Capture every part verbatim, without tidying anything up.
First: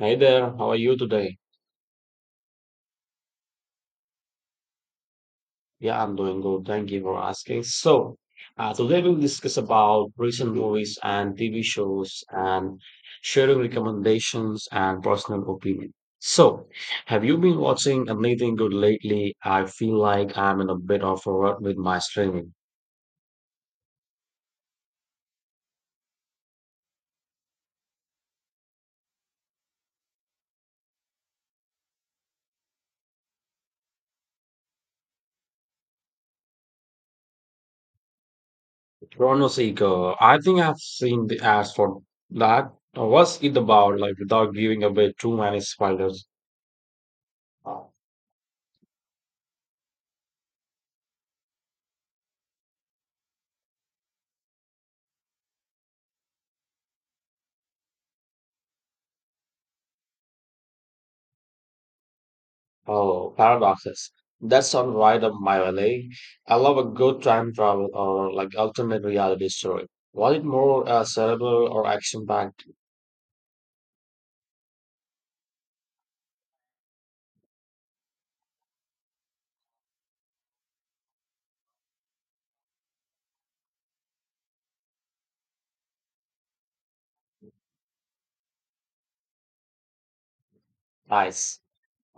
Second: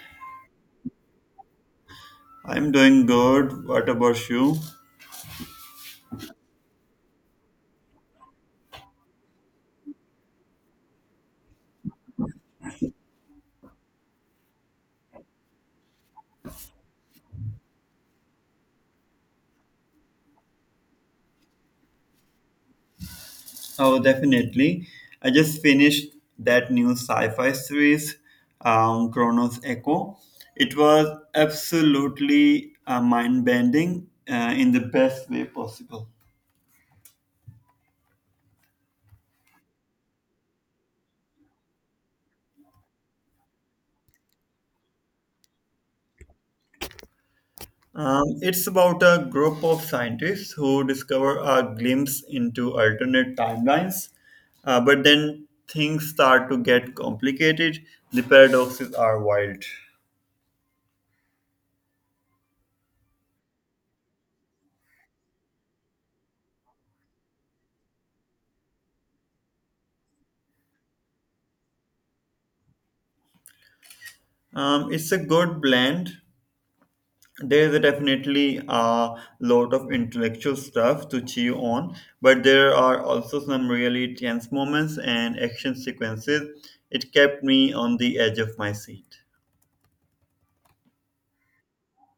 Hey there, how are you today? I'm doing good. What about you? Yeah, I'm doing good. Thank you for asking. So, uh, today we'll discuss about recent movies and T V shows and sharing recommendations and personal opinion. So, have you been watching anything good lately? I feel like I'm in a bit of a rut with my streaming. Oh, definitely. I just finished that new sci-fi series, um, Chronos Echo. It was absolutely uh, mind-bending uh, in the best way possible. Chrono Seeker, I think I've seen the ads for that. Uh, What's it about? Like, without giving away too many spoilers. Um, it's about a group of scientists who discover a glimpse into alternate timelines, uh, but then things start to get complicated. The paradoxes are wild. Oh, paradoxes. That sounds right up my alley. I love a good time travel or like alternate reality story. Was it more uh, cerebral or action-packed? Um, it's a good blend. There is definitely a lot of intellectual stuff to chew on, but there are also some really tense moments and action sequences. It kept me on the edge of my seat. Nice.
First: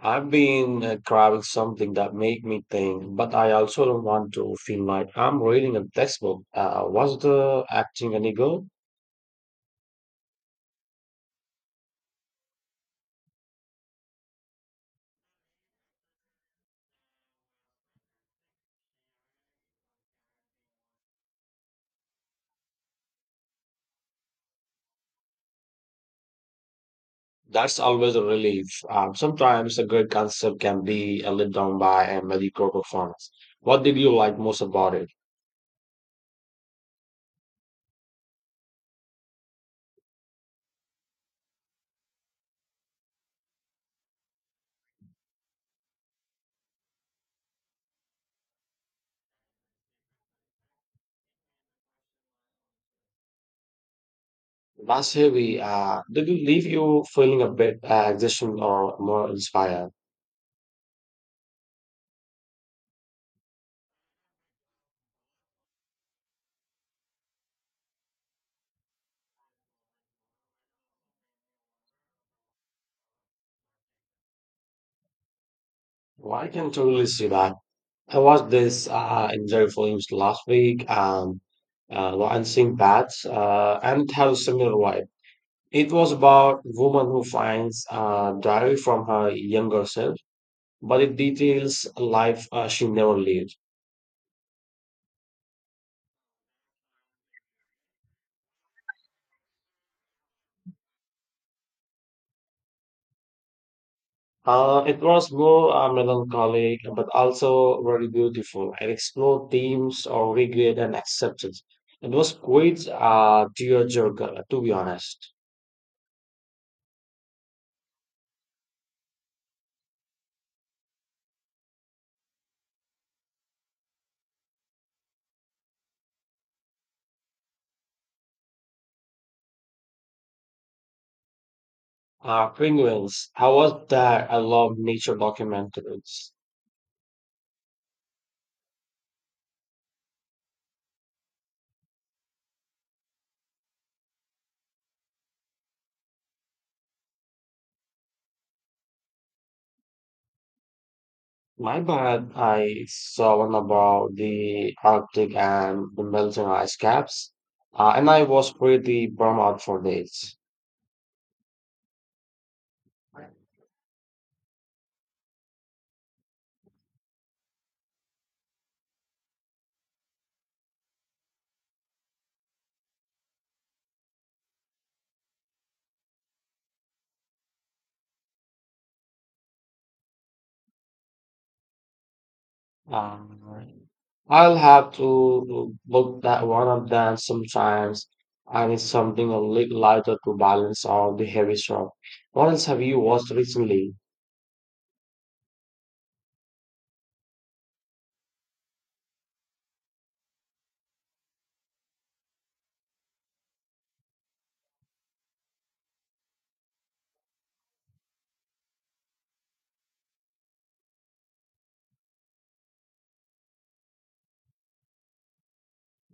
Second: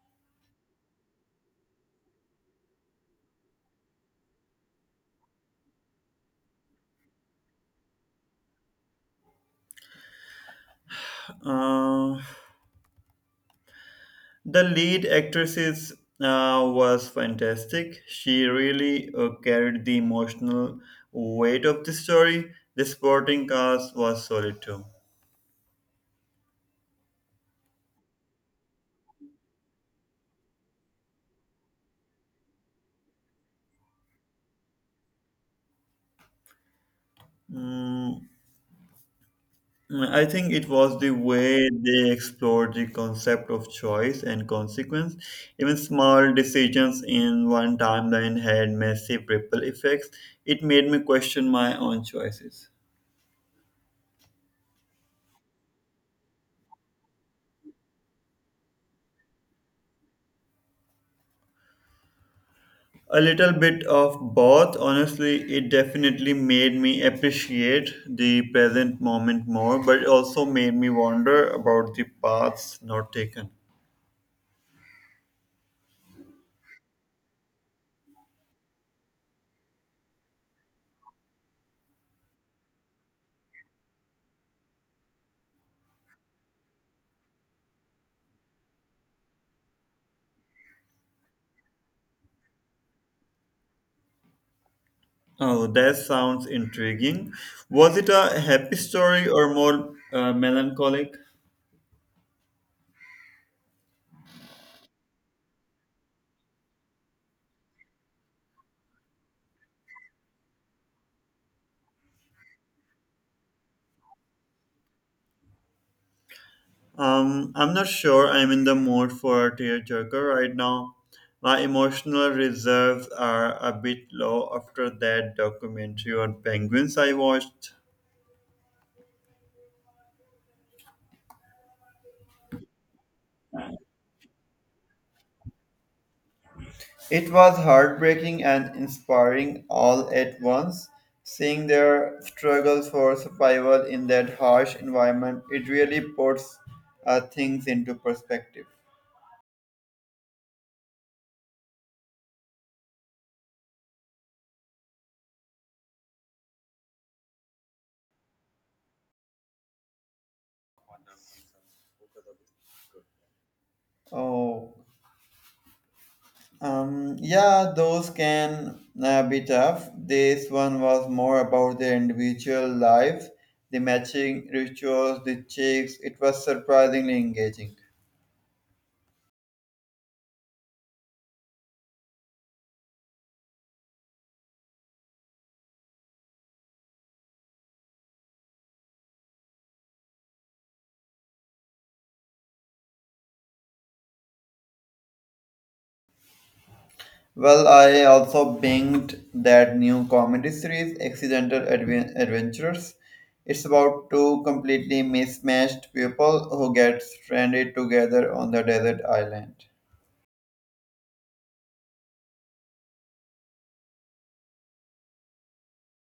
I've been uh, craving something that make me think, but I also don't want to feel like I'm reading a textbook. Uh, was the acting any good? Uh, the lead actresses uh, was fantastic. She really uh, carried the emotional weight of the story. The supporting cast was solid too. That's always a relief. Um, sometimes a great concept can be uh, let down by a mediocre performance. What did you like most about it? Mm, I think it was the way they explored the concept of choice and consequence. Even small decisions in one timeline had massive ripple effects. It made me question my own choices. That's heavy. Uh, did it leave you feeling a bit uh, exhausted or more inspired? A little bit of both, honestly. It definitely made me appreciate the present moment more, but it also made me wonder about the paths not taken. Well, I can totally see that. I watched this uh, enjoy films last week, um, uh, and seeing that, uh, and it had a similar vibe. It was about a woman who finds a diary from her younger self, but it details a life uh, she never lived. Oh, that sounds intriguing. Was it a happy story or more uh, melancholic? Uh, it was more uh, melancholic, but also very beautiful. It explored themes of regret and acceptance. It was quite uh, tearjerker, to be honest. Um, I'm not sure I'm in the mood for a tearjerker right now. My emotional reserves are a bit low after that documentary on penguins I watched. Uh, Penguins, I was there. I love nature documentaries. It was heartbreaking and inspiring all at once. Seeing their struggle for survival in that harsh environment, it really puts uh, things into perspective. My bad, I saw one about the Arctic and the melting ice caps, uh, and I was pretty bummed out for days. Oh. Um, yeah, those can uh, be tough. This one was more about their individual lives, the matching rituals, the chicks. It was surprisingly engaging. Uh, I'll have to book that one of them sometimes. I need something a little lighter to balance out the heavy stuff. What else have you watched recently? Well, I also binged that new comedy series, Accidental Adven- Adventurers. It's about two completely mismatched people who get stranded together on the desert island.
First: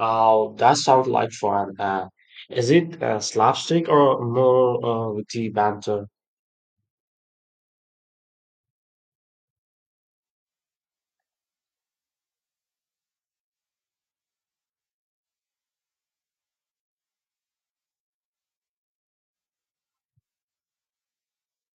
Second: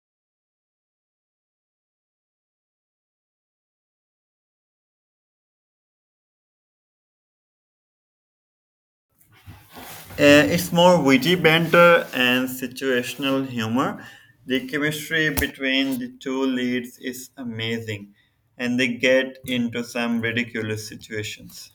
Oh, that sounds like fun. Uh, is it uh, slapstick or more uh, witty banter? Uh, it's more witty banter and situational humor. The chemistry between the two leads is amazing, and they get into some ridiculous situations.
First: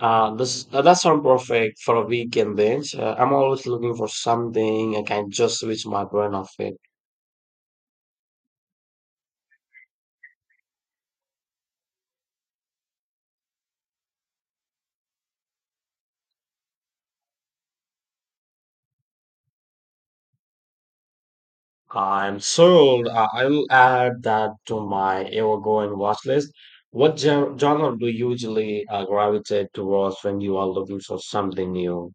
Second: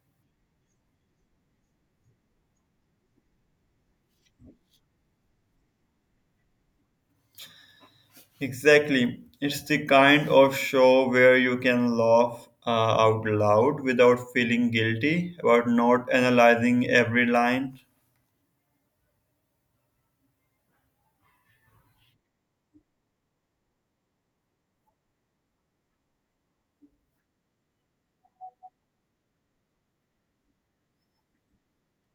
Uh, this uh, That sounds perfect for a weekend binge. Uh, I'm always looking for something I can just switch my brain off it. Exactly. It's the kind of show where you can laugh uh, out loud without feeling guilty about not analyzing every line. I'm sold. Uh, I will add that to my ever-going watch list. What gen genre do you usually uh, gravitate towards when you are looking for something new?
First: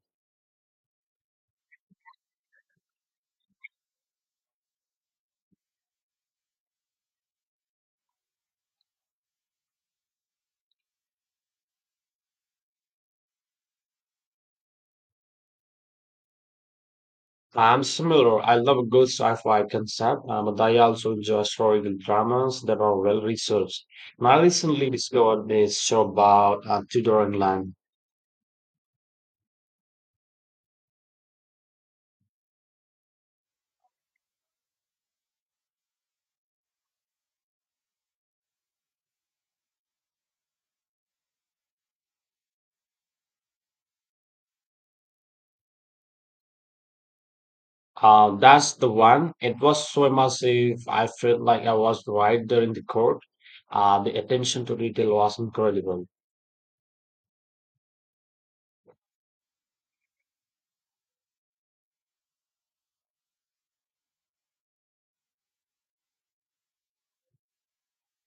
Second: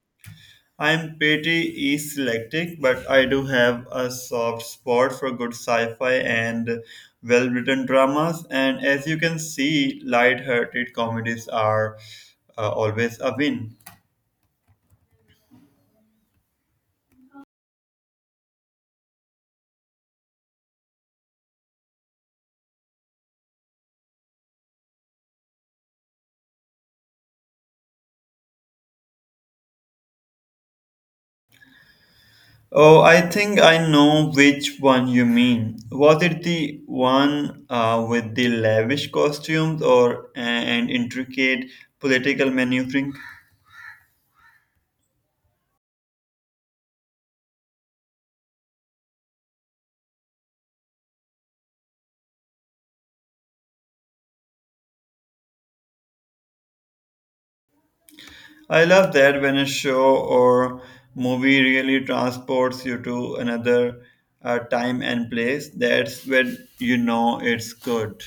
I'm pretty eclectic, but I do have a soft spot for good sci-fi and well-written dramas. And as you can see, light-hearted comedies are uh, always a win. I'm similar. I love a good sci-fi concept, uh, but I also enjoy historical dramas that are well researched. And I recently discovered this show about uh, Tudor England. Oh, I think I know which one you mean. Was it the one uh, with the lavish costumes or and intricate political maneuvering? Uh, that's the one. It was so immersive. I felt like I was right there in the court. Uh, the attention to detail was incredible. I love that when a show or movie really transports you to another uh, time and place. That's when you know it's good.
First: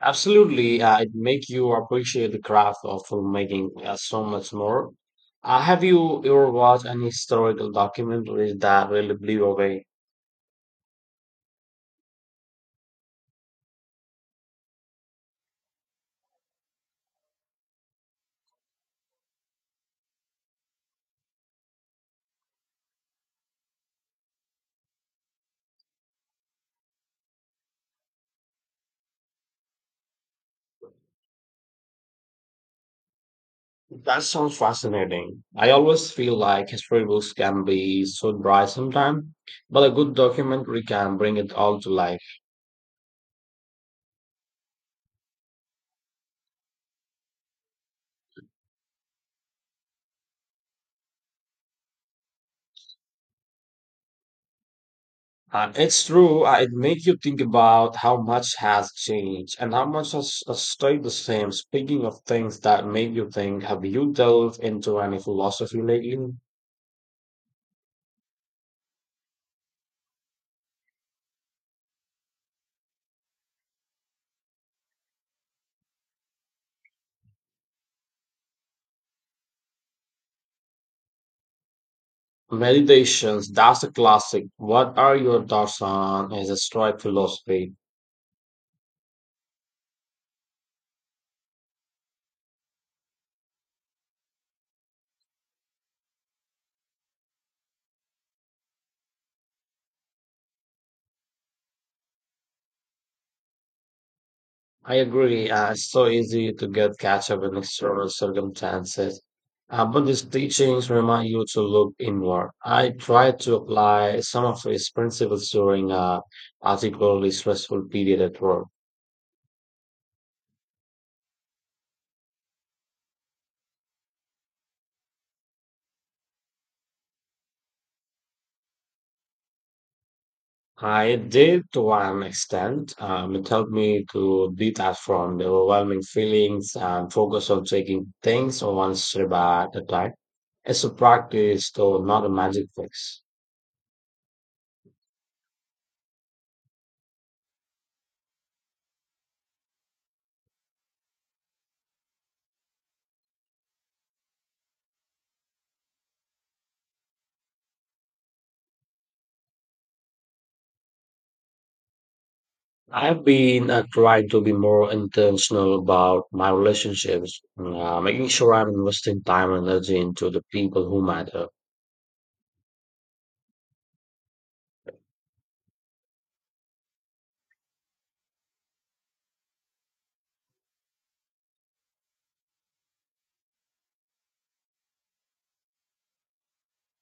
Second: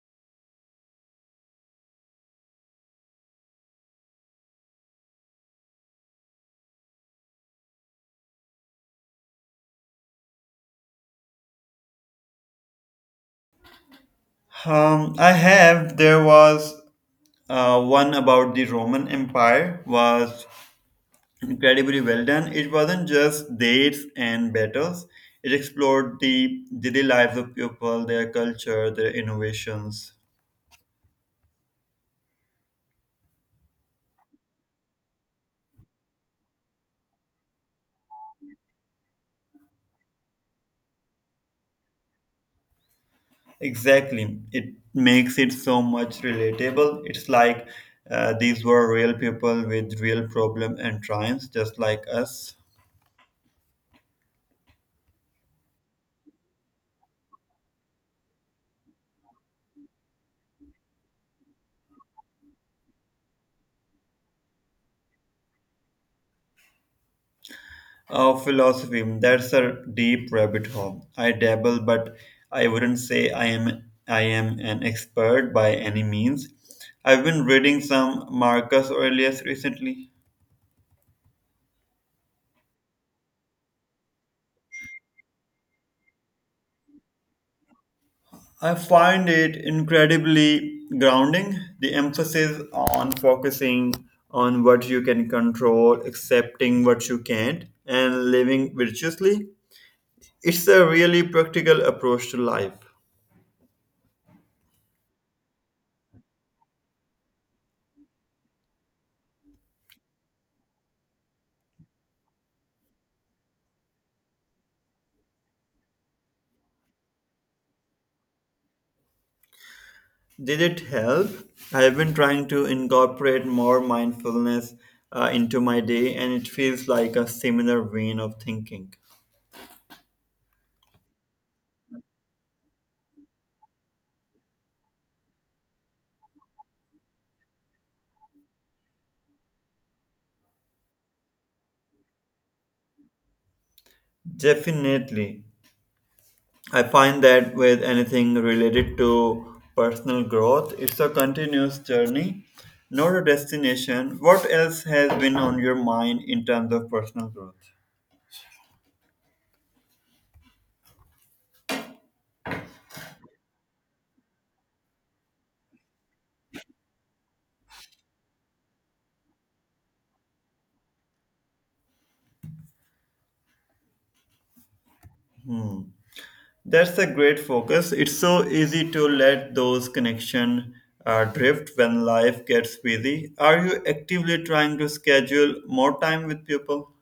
Absolutely, uh, it makes you appreciate the craft of filmmaking uh, so much more. Uh, have you ever watched any historical documentary that really blew you away? Um, I have. There was uh, one about the Roman Empire. Was incredibly well done. It wasn't just dates and battles. It explored the daily lives of people, their culture, their innovations. That sounds fascinating. I always feel like history books can be so dry sometimes, but a good documentary can bring it all to life. Exactly. It makes it so much relatable. It's like uh, these were real people with real problem and triumphs, just like us. And it's true, uh, it makes you think about how much has changed and how much has, has stayed the same. Speaking of things that make you think, have you delved into any philosophy lately? Uh, philosophy. That's a deep rabbit hole. I dabble, but I wouldn't say I am I am an expert by any means. I've been reading some Marcus Aurelius recently. Meditations, that's a classic. What are your thoughts on his stoic philosophy? I find it incredibly grounding, the emphasis on focusing on what you can control, accepting what you can't, and living virtuously. It's a really practical approach to life. I agree. Uh, it's so easy to get catch up in external circumstances. Uh, but these teachings remind you to look inward. I tried to apply some of his principles during a particularly stressful period at work. Did it help? I've been trying to incorporate more mindfulness uh, into my day, and it feels like a similar vein of thinking. I did to one extent. Um, it helped me to detach from the overwhelming feelings and focus on taking things one step at a time. It's a practice, though not a magic fix. Definitely. I find that with anything related to personal growth, it's a continuous journey, not a destination. What else has been on your mind in terms of personal growth? I've been uh, trying to be more intentional about my relationships, uh, making sure I'm investing time and energy into the people who matter. That's a great focus. It's so easy to let those connections uh, drift when life gets busy. Are you actively trying to schedule more time with people?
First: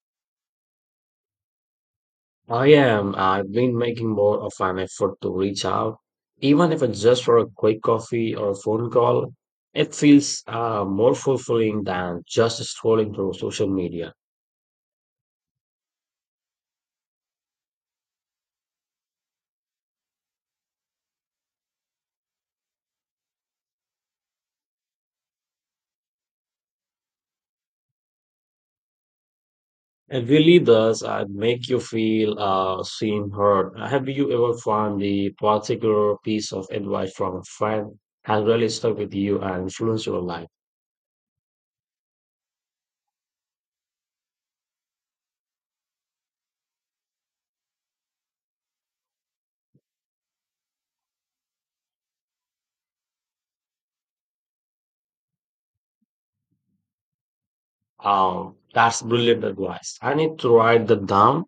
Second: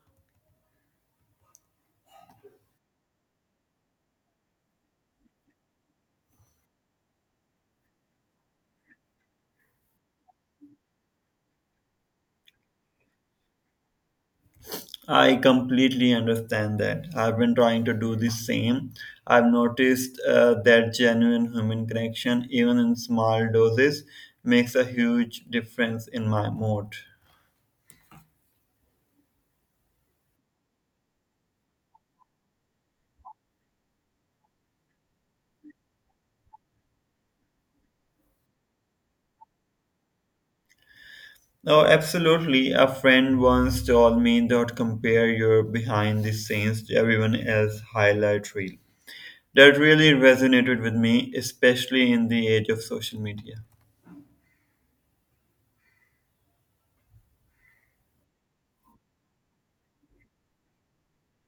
I am. I've been making more of an effort to reach out, even if it's just for a quick coffee or a phone call. It feels uh, more fulfilling than just scrolling through social media. I completely understand that. I've been trying to do the same. I've noticed uh, that genuine human connection, even in small doses, makes a huge difference in my mood. It really does uh, make you feel uh, seen, heard. Have you ever found the particular piece of advice from a friend has really stuck with you and influenced your life? Oh, absolutely. A friend once told me, don't compare your behind the scenes to everyone else's highlight reel. That really resonated with me, especially in the age of social media. Um, that's brilliant advice. I need to write that down.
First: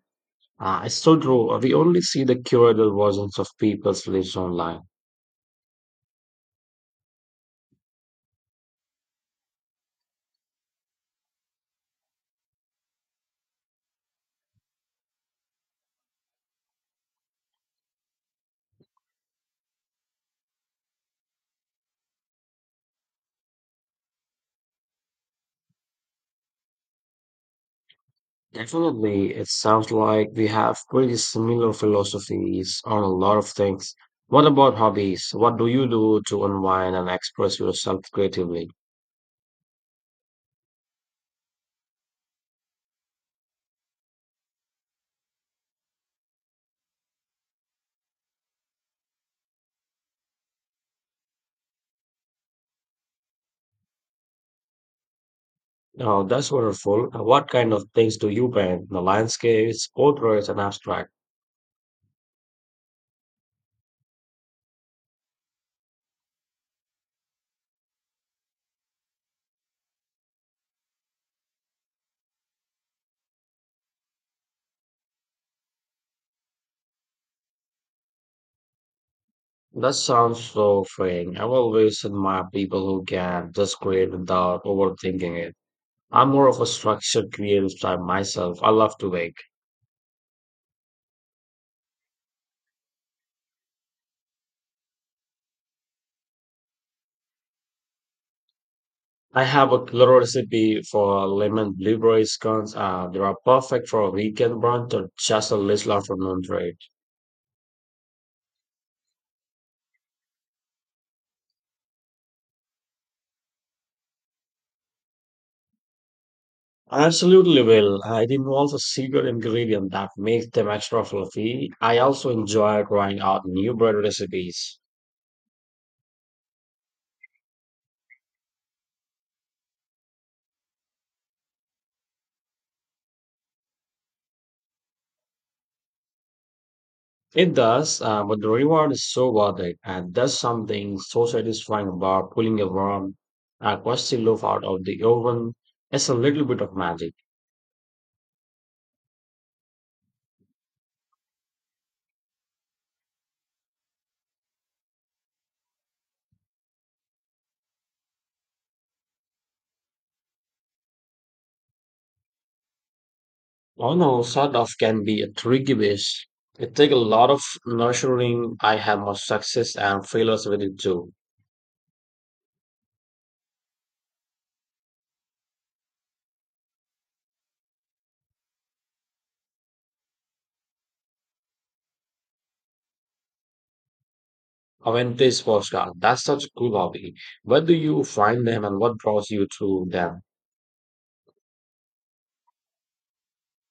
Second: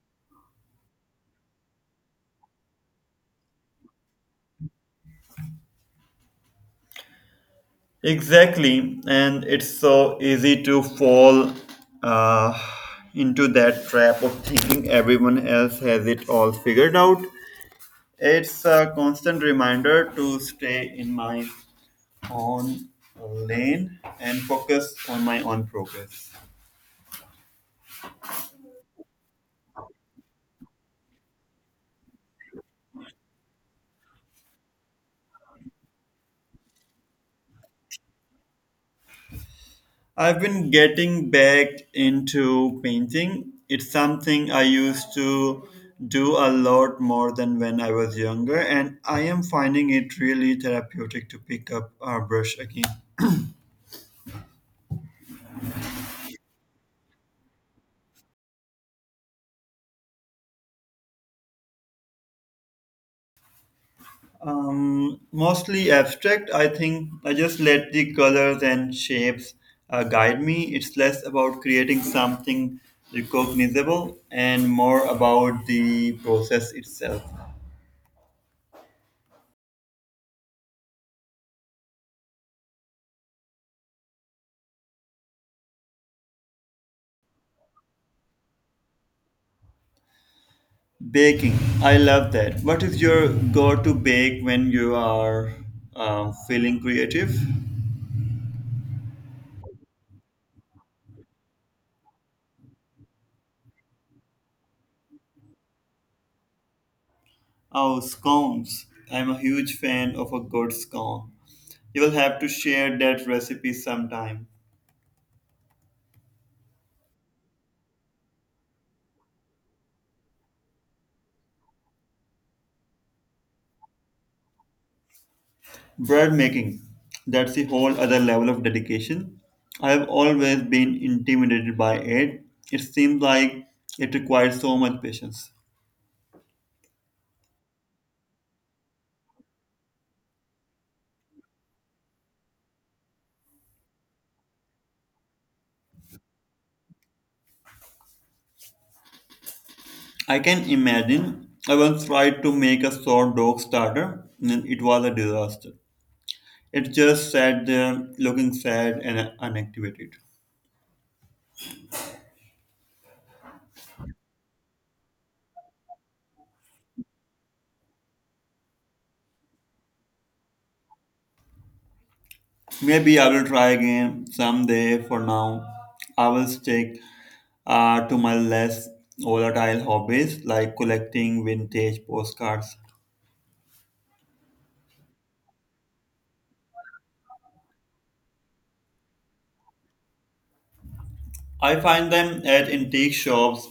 Uh, it's so true. Uh, We only see the curated versions of people's lives online. Exactly, and it's so easy to fall uh, into that trap of thinking everyone else has it all figured out. It's a constant reminder to stay in my own lane and focus on my own progress. Definitely, it sounds like we have pretty similar philosophies on a lot of things. What about hobbies? What do you do to unwind and express yourself creatively? I've been getting back into painting. It's something I used to do a lot more than when I was younger, and I am finding it really therapeutic to pick up a brush again. Oh, that's wonderful. Uh, What kind of things do you paint? The landscapes, portraits, and abstract. Um, mostly abstract, I think. I just let the colors and shapes uh, guide me. It's less about creating something recognizable and more about the process itself. That sounds so freeing. I've always admired people who can just create without overthinking it. I'm more of a structured creative type myself. I love to bake. Baking, I love that. What is your go-to bake when you are uh, feeling creative? I have a little recipe for lemon blueberry scones. Uh, they are perfect for a weekend brunch or just a little afternoon treat. Oh, scones. I'm a huge fan of a good scone. You will have to share that recipe sometime. I absolutely will. Uh, It involves a secret ingredient that makes them extra fluffy. I also enjoy trying out new bread recipes. Bread making, that's a whole other level of dedication. I've always been intimidated by it. It seems like it requires so much patience. It does, uh, but the reward is so worth it, and there's something so satisfying about pulling a warm, uh, crusty loaf out of the oven. It's a little bit of magic. I can imagine. I once tried to make a sourdough starter and it was a disaster. It just sat there looking sad and unactivated. Although sort of can be a tricky dish. It takes a lot of nurturing. I have my success and failures with it too. Maybe I will try again someday. For now, I will stick uh, to my less volatile hobbies like collecting vintage postcards. Aventis postcard. That's such a cool hobby. Where do you find them and what draws you to them? I find them at antique shops,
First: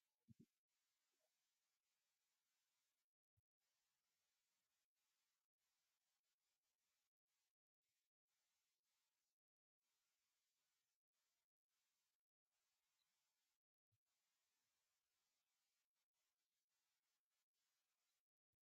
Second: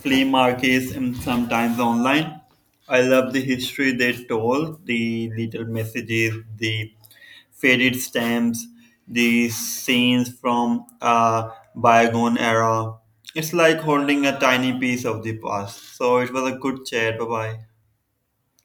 flea markets, and sometimes online. I love the history they told, the little messages, the faded stamps, the scenes from a bygone era. It's like holding a tiny piece of the past. So it was a good chat. Bye bye.